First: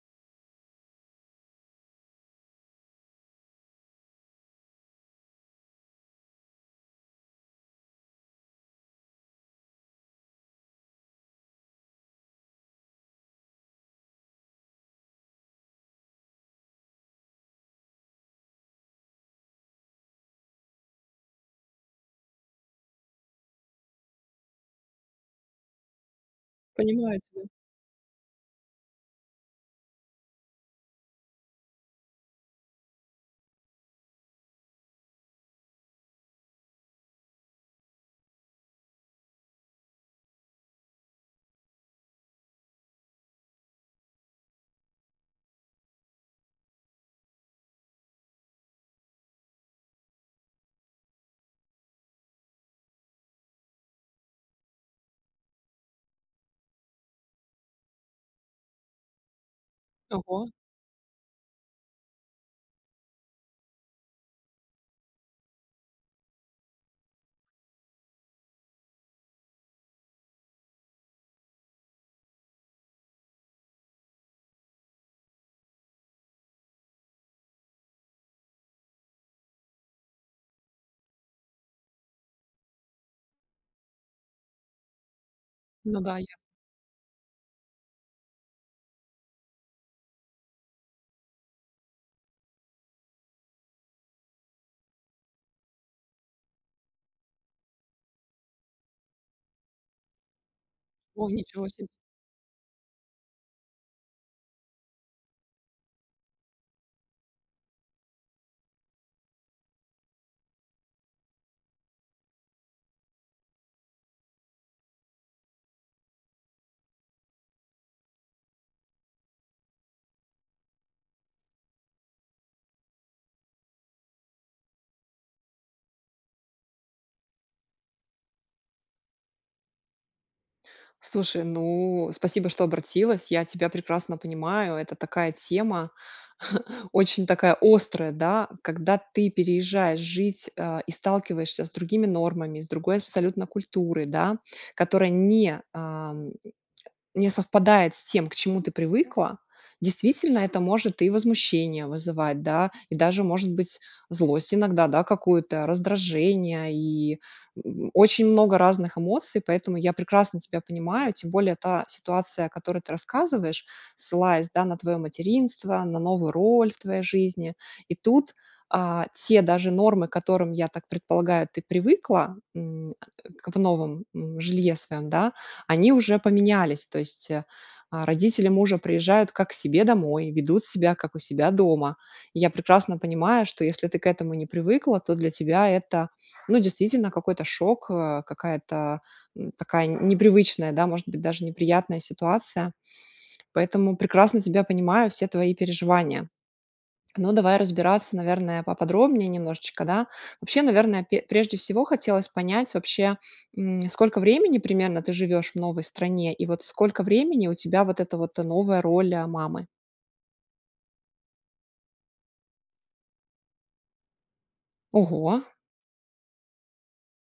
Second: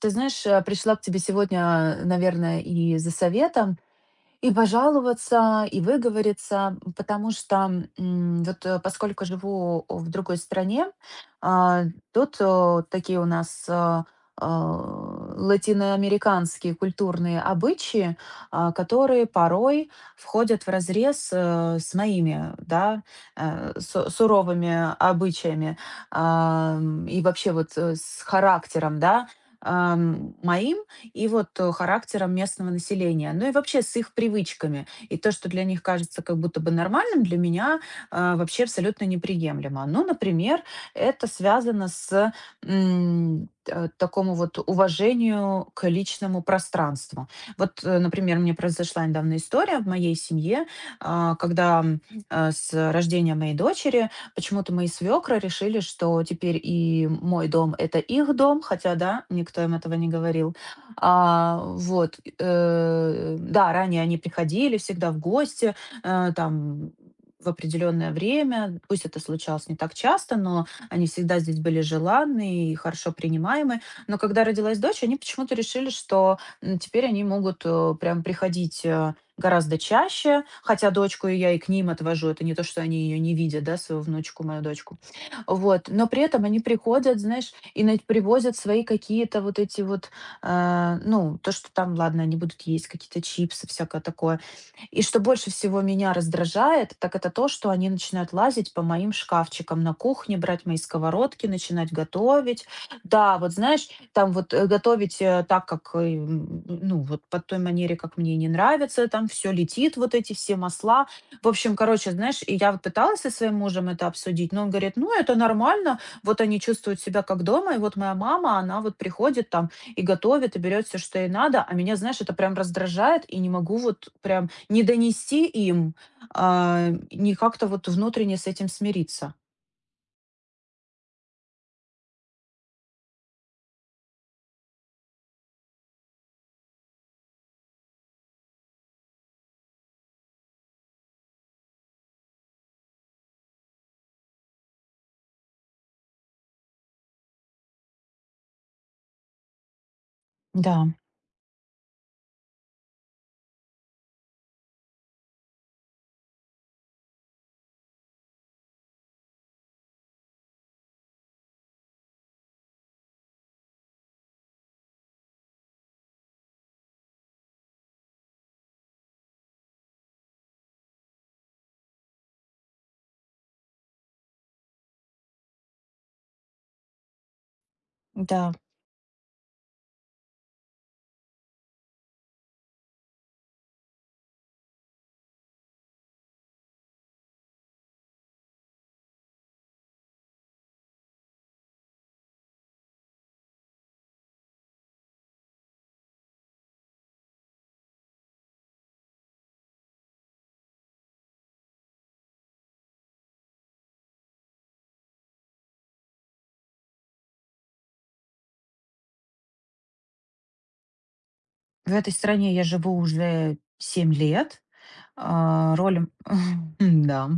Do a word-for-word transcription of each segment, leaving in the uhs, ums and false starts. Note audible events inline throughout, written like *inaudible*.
Ты знаешь, э, пришла к тебе сегодня, наверное, и за советом. И пожаловаться, и выговориться, потому что, м, вот, э, поскольку живу в другой стране, а, тут, э, такие у нас, а, а, латиноамериканские культурные обычаи, а, которые порой входят вразрез, э, с моими, да, э, су- суровыми обычаями, ам, Понимаю и тебя. вообще вот, э, с характером, да, ам, моим и вот э, характером местного населения, ну и вообще с их привычками. И то, что для них кажется как будто бы нормальным, для меня а, вообще абсолютно неприемлемо. Ну, например, это связано с м, э, такому вот уважению к личному пространству. Вот, э, например, мне произошла недавно история в моей семье, а, когда м, э, с рождения моей дочери почему-то мои свекры решили, что теперь и мой дом — это их дом, хотя, да, никто им этого не Ого, говорил. А, вот, э, да, ранее они приходили всегда в гости, э, там в определенное время. Пусть это случалось не так часто, но они всегда здесь были желанны и хорошо принимаемы. Но когда родилась дочь, они почему-то решили, что м, теперь они могут э, прям приходить э, гораздо чаще, хотя дочку и я и к ним отвожу. Это не то, что они ее не видят, да, свою внучку, мою дочку. Вот. ну Но да, при я этом они приходят, знаешь, и на- привозят свои какие-то вот эти вот а, ну, то, что там, ладно, они будут есть какие-то чипсы, всякое такое. И что больше всего меня раздражает, так это то, что они начинают лазить по моим шкафчикам на кухне, брать мои о, сковородки, ничего себе. начинать готовить. Да, вот знаешь, там вот э, готовить э, так, как, э, м, ну, вот по той манере, как мне не нравится, там все летит, вот эти все масла. В общем, короче, знаешь, и я вот пыталась со своим мужем это обсудить, но он говорит, ну, это нормально, вот они чувствуют себя как дома, и вот моя мама, она вот приходит там, и готовит, и берет все, что ей надо. А меня, знаешь, это прям раздражает, и не могу вот прям не донести им, а, не как-то вот внутренне с этим смириться. Слушай, ну, спасибо, что обратилась. Я тебя прекрасно понимаю. Это такая тема, *laughs* очень такая острая, да, когда ты переезжаешь жить а, и сталкиваешься с другими нормами, с другой абсолютно культурой, да, которая не не совпадает с тем, к чему ты привыкла, действительно, это Да, может и возмущение вызывать, да, и даже, может быть, злость иногда, да, какую-то, раздражение и м, очень много разных эмоций, поэтому я прекрасно тебя понимаю, тем более та ситуация, о которой ты рассказываешь, ссылаясь, да, на твое материнство, на новую роль в твоей жизни, и тут а, те даже нормы, к которым, я так предполагаю, ты привыкла, м, к- в новом м, жилье своем, да, они уже поменялись. То есть, э, а, родители да. мужа приезжают как к себе домой, ведут себя как у себя дома. И я прекрасно понимаю, что если ты к этому не привыкла, то для тебя это, ну, действительно какой-то шок, э, какая-то, м, такая непривычная, да, может быть, даже неприятная ситуация. Поэтому прекрасно тебя понимаю, все твои переживания. Ну, давай разбираться, наверное, поподробнее немножечко, да. Вообще, наверное, пе- прежде всего хотелось понять вообще, м, сколько времени примерно ты живешь в новой стране, и вот сколько времени у тебя вот эта вот новая роль а, мамы. В этой стране я живу уже семь лет. Ого, А, Роль, *laughs* да,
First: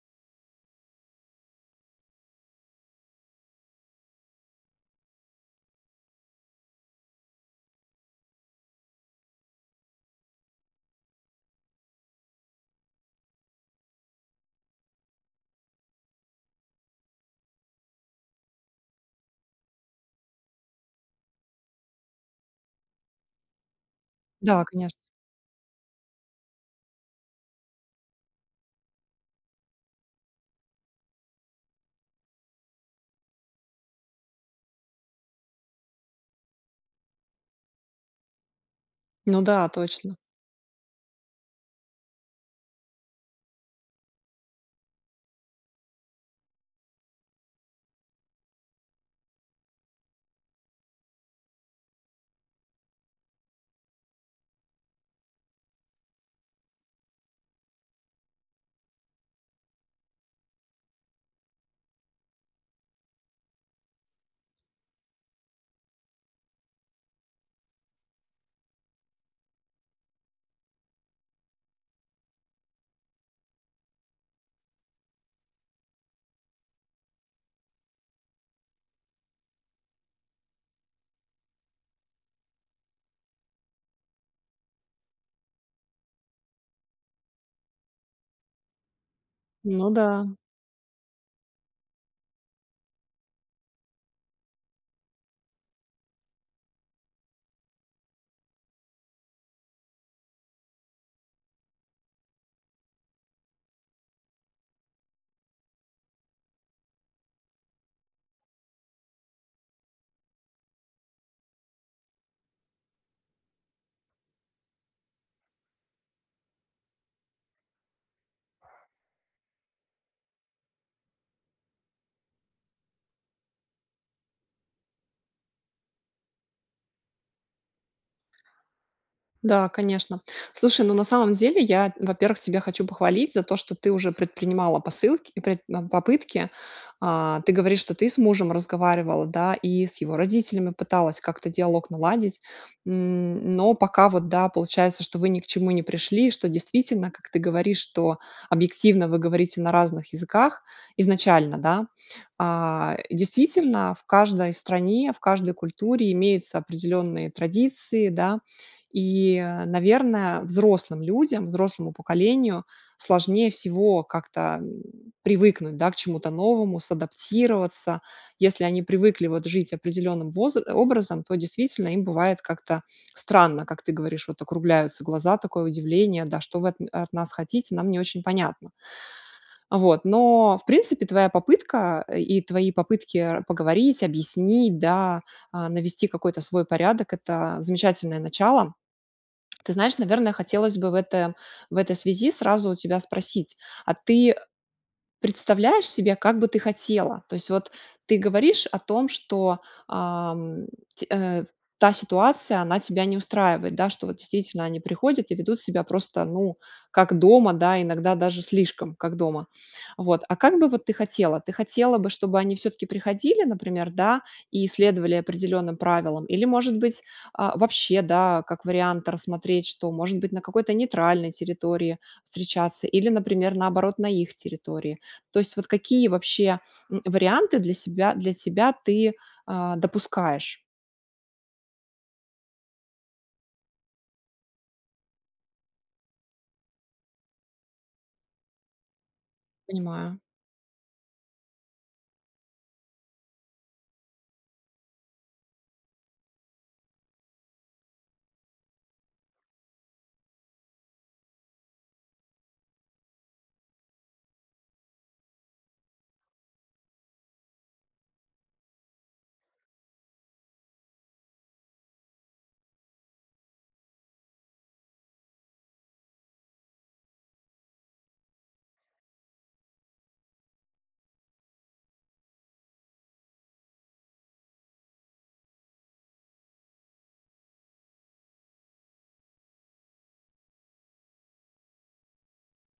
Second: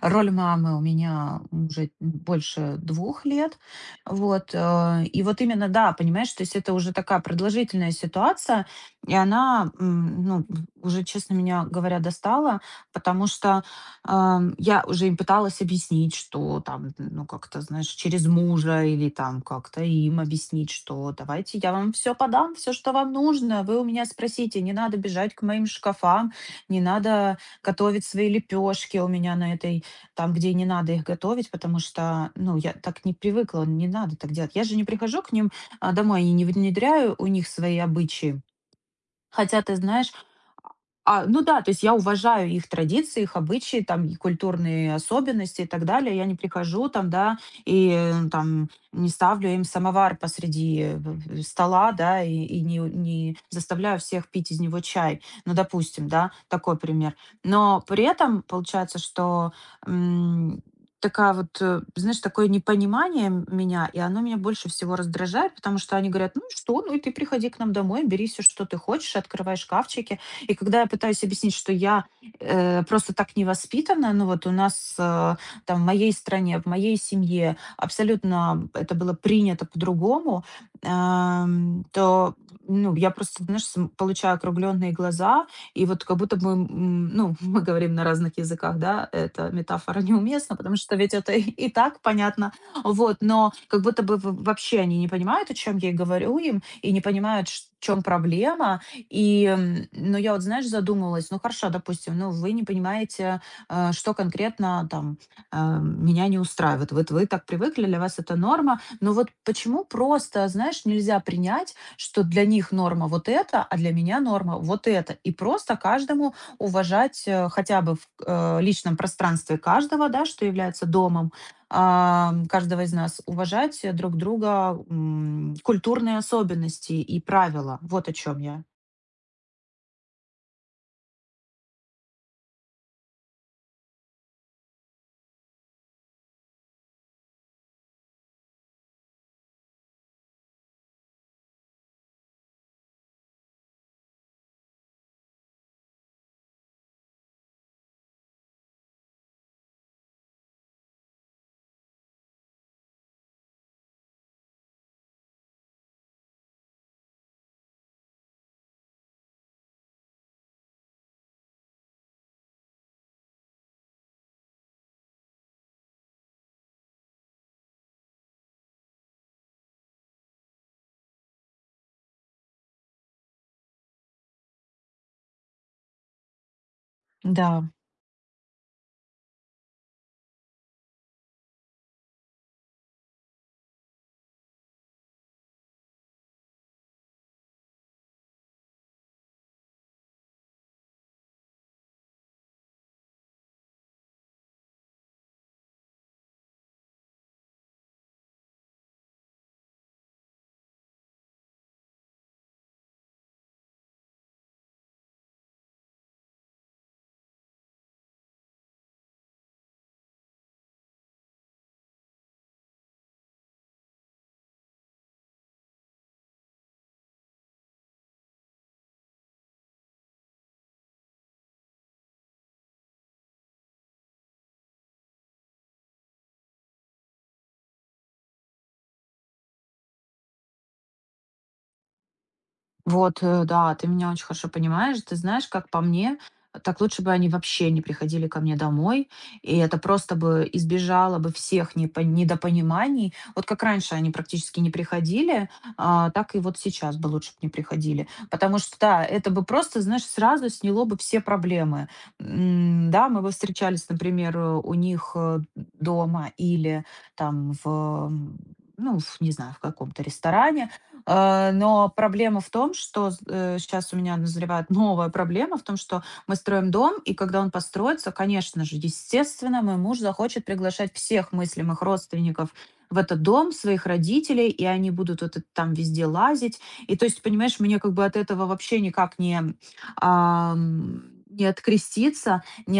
роль мамы у меня уже больше двух лет. Вот. э, И вот именно, да, понимаешь, то есть это уже такая продолжительная ситуация, и она, м, ну, уже, честно меня говоря, достала, потому что ам, я уже им пыталась объяснить, что там, ну, как-то, знаешь, через мужа или там как-то им объяснить, что давайте я вам все подам, все, что вам нужно, вы у меня спросите, да, не надо конечно. бежать к моим шкафам, не надо готовить свои лепешки у меня на этой, там, где не надо их готовить, потому что, ну, я так не привыкла, не надо так делать. Я же не прихожу к ним а, домой и не внедряю у них свои обычаи. Ну Хотя, да, ты знаешь, точно. а, ну да, то есть я уважаю их традиции, их обычаи, там, и культурные особенности и так далее. Я не прихожу там, да, и э, там не ставлю им самовар посреди э, в- в- стола, да, и, и не, не заставляю всех пить из него чай. Ну, допустим, да, такой пример. Но при этом получается, что м, такая вот, э, знаешь, такое непонимание м- меня, и оно меня больше всего раздражает, потому что они говорят, ну и что, ну и ты приходи к нам домой, бери все, что ты хочешь, открывай шкафчики, и когда я пытаюсь объяснить, что я, э, просто так не воспитана, ну, вот у нас, э, там, в моей стране, в моей семье абсолютно это было принято по-другому, эм, то, ну, я просто, знаешь, см получаю округленные глаза, и вот как будто бы, м, ну, *laughs* мы говорим на разных языках, да, эта Ну метафора да. неуместна, потому что ведь это и и так понятно, вот, но как будто бы в вообще они не понимают, о чем я и говорю им, и не понимают, в чем проблема. И, м, ну, я вот, знаешь, задумалась, ну, хорошо, допустим, ну, вы не понимаете, э, что конкретно там э, меня не устраивает. Вот вы так привыкли, для вас это норма. Но вот почему просто, знаешь, нельзя принять, что для них норма вот это, а для меня норма вот это. И просто каждому уважать э, хотя бы в э, личном пространстве каждого, да, что является домом, а, каждого из нас, уважать э, друг друга м, культурные особенности и правила. Вот о чем я. Да, конечно. Слушай, ну на самом деле я, во-первых, тебя хочу похвалить за то, что ты уже предпринимала посылки, и пред- а, попытки. А, Ты говоришь, что ты с мужем разговаривала, да, и с его родителями пыталась как-то диалог наладить. М, Но пока вот, да, получается, что вы ни к чему не пришли, что действительно, как ты говоришь, что объективно вы говорите на разных языках изначально, да, а, Действительно, в каждой стране, в каждой культуре имеются определенные традиции, да, и, э, наверное, взрослым людям, взрослому поколению сложнее всего как-то, м, привыкнуть, да, к чему-то новому, садаптироваться. Если они привыкли вот жить определенным возр образом, то действительно им бывает как-то странно, как ты говоришь, вот округляются глаза, такое удивление, да, что вы от м от нас Да, хотите, нам не очень понятно. Вот, но, в принципе, твоя попытка, э, и твои попытки р поговорить, объяснить, да, а, навести какой-то свой порядок — это замечательное начало. Ты знаешь, наверное, хотелось бы в это в этой связи сразу у тебя спросить, а ты, представляешь себе, как бы ты хотела? То есть вот ты говоришь о том, что, ам, те э, та ситуация, она тебя не устраивает, да, что вот действительно они приходят и ведут себя просто, ну, как дома, да, иногда даже слишком как дома. Вот. А как бы вот ты хотела? Ты хотела бы, чтобы они все таки приходили, например, да, и следовали определенным правилам? Или, может быть, а, вообще, да, как вариант рассмотреть, что, может быть, на какой-то нейтральной территории встречаться или, например, наоборот, на их территории? То есть вот какие вообще, м, варианты для себя для тебя ты, а, допускаешь? вот, э, да, ты меня очень хорошо понимаешь. Ты знаешь, как по мне, так лучше бы они вообще не приходили ко мне домой, и это просто Понимаю. бы избежало бы всех непо- недопониманий. Вот как раньше они практически не приходили, а, так и вот сейчас бы лучше бы не приходили. Потому что, да, это бы просто, знаешь, сразу сняло бы все проблемы. М, Да, мы бы встречались, например, э, у них э, дома или там в, м, ну, в, не знаю, в каком-то ресторане. Э, но проблема в том, что сейчас у меня назревает *laughs* новая проблема в том, что мы строим дом, и когда он построится, конечно же, естественно, мой муж захочет приглашать всех мыслимых родственников в этот дом, своих родителей, и они будут вот это там везде лазить. И то есть, понимаешь, мне как бы от этого вообще никак не, ам, не откреститься, не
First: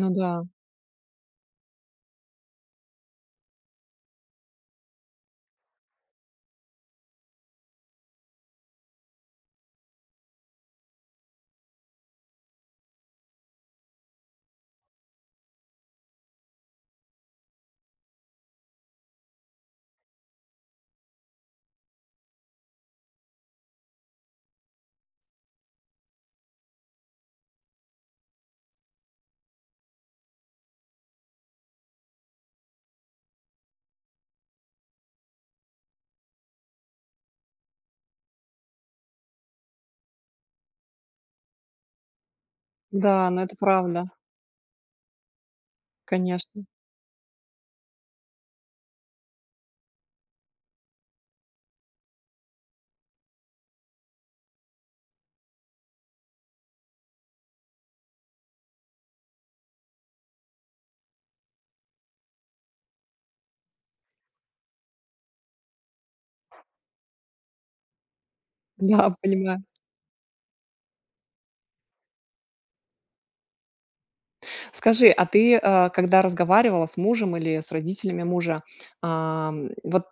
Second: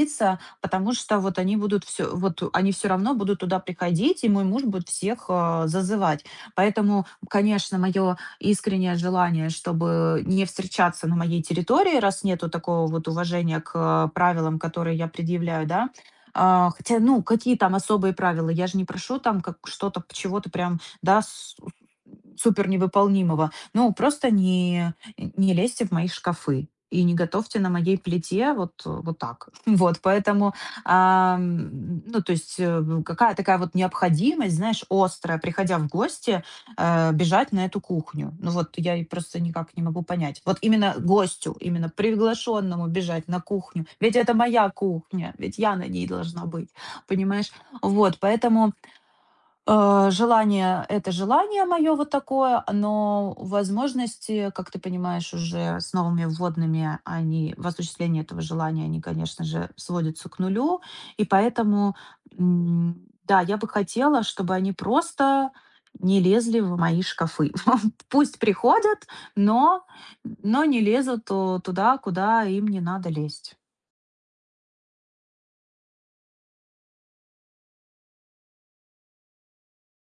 Ну да. потому что вот они будут все, вот они все равно будут туда приходить, и мой муж будет всех, а, зазывать. Поэтому, конечно, мое искреннее желание, чтобы не встречаться на моей территории, раз нету такого вот уважения к э, правилам, которые я предъявляю, да. А, Хотя, ну, какие там особые правила? Я же не прошу там как что-то, чего-то прям, да, с- супер невыполнимого. Ну, просто не, не лезьте в мои шкафы и не готовьте на моей плите вот, э, вот так. *laughs* Вот, поэтому, а, м, ну, то есть э, какая такая вот необходимость, знаешь, острая, приходя в гости, э, бежать на эту кухню. Ну вот я и просто никак не могу понять. Вот именно гостю, именно приглашенному бежать Да, на но это кухню. правда, Ведь это моя кухня, ведь я на ней должна конечно. быть, понимаешь? Вот, поэтому Э, желание- это желание мое вот такое, но возможности, как ты понимаешь, уже с новыми вводными, они в осуществлении этого желания, они, конечно же, сводятся к нулю. И поэтому, м, да, я бы хотела, чтобы они просто не лезли в мои шкафы. *laughs* Пусть приходят, *laughs* Да, понимаю. но но не лезут, э, туда, куда им не надо лезть. Скажи, а ты, э, когда разговаривала с мужем или с родителями мужа, ам, вот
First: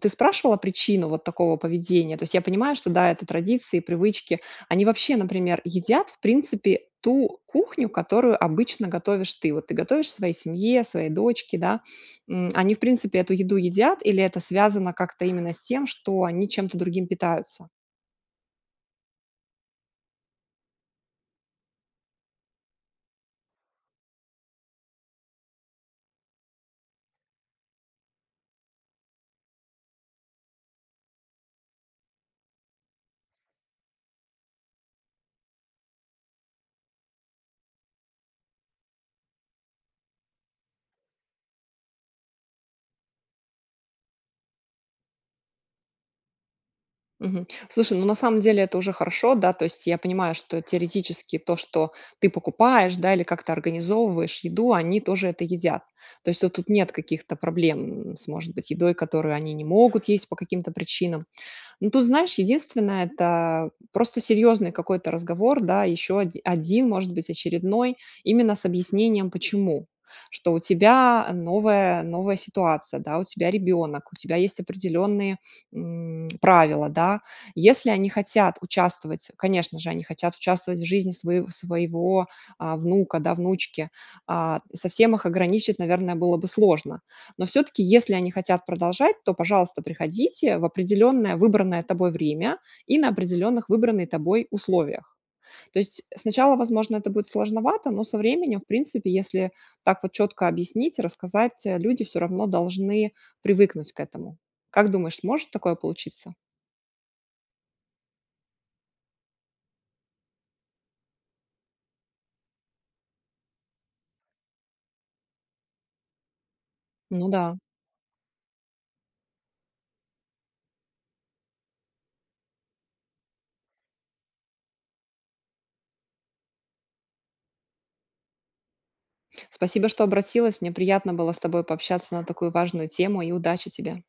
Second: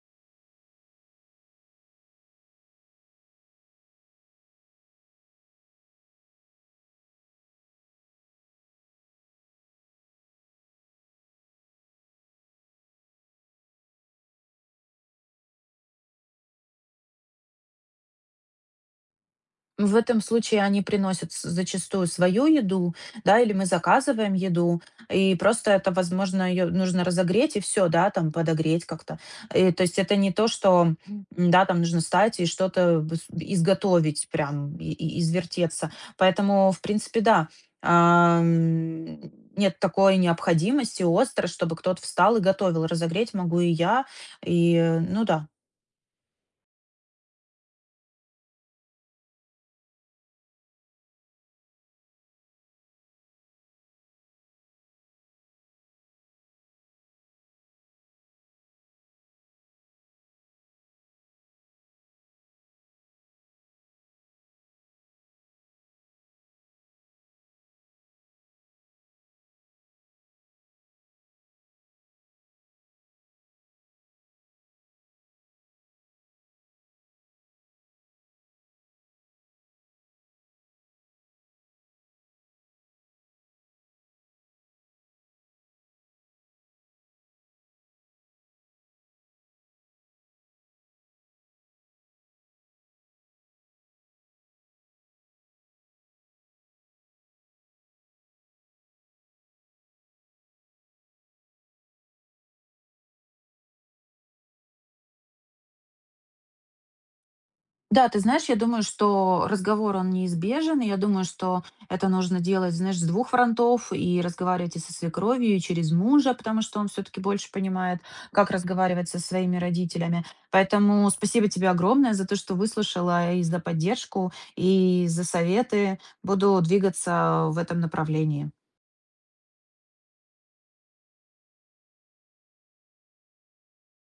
ты спрашивала причину вот такого поведения? То есть я понимаю, что да, это традиции, привычки. Они вообще, например, едят, в принципе, ту кухню, которую обычно готовишь ты. Вот ты готовишь своей семье, своей дочке, да? М, Они, в принципе, эту еду едят или это связано как-то именно с тем, что они чем-то другим питаются? В этом случае они приносят с зачастую свою еду, да, или мы заказываем еду, и просто это, возможно, ее нужно разогреть и все, да, там подогреть как-то. И то есть это не то, что, м, да, там нужно встать и что-то быс изготовить прям и и извертеться. Поэтому, в принципе, да, ам, нет такой необходимости остро, чтобы кто-то встал и готовил. Разогреть могу и я, и, э, ну да. Мгм. Слушай, ну на самом деле это уже хорошо, да, то есть я понимаю, что теоретически то, что ты покупаешь, да, или как-то организовываешь еду, они тоже это едят. То есть тут тут нет каких-то проблем с, может быть, едой, которую они не могут есть по каким-то причинам. Ну, тут, знаешь, единственное — это просто серьезный какой-то разговор, да, еще оди один, может быть, очередной, именно с объяснением почему. Что у тебя новая новая ситуация, да, у тебя ребенок, у тебя есть определенные, м, правила, да. Если они хотят участвовать, конечно же, они хотят участвовать в жизни своего своего, а, внука, да, внучки, а, совсем их ограничить, наверное, было бы сложно. Но все таки если они хотят продолжать, то, пожалуйста, приходите в определенное выбранное тобой время и на определенных выбранные тобой условиях. То есть сначала, возможно, это будет сложновато, но со временем, в принципе, если так вот четко объяснить, рассказать, э, люди все равно должны привыкнуть к этому. Как думаешь, может такое получиться? Да, ты знаешь, я думаю, что разговор, он неизбежен. И я думаю, что это нужно делать, знаешь, с двух фронтов. И разговаривать и со свекровью, и через мужа, потому что он все таки Ну больше да. понимает, как разговаривать со своими родителями. Поэтому спасибо тебе огромное за то, что выслушала, и за поддержку, и за советы. Буду двигаться в этом направлении. Спасибо, что обратилась. Мне приятно было с тобой пообщаться на такую важную тему, и удачи тебе.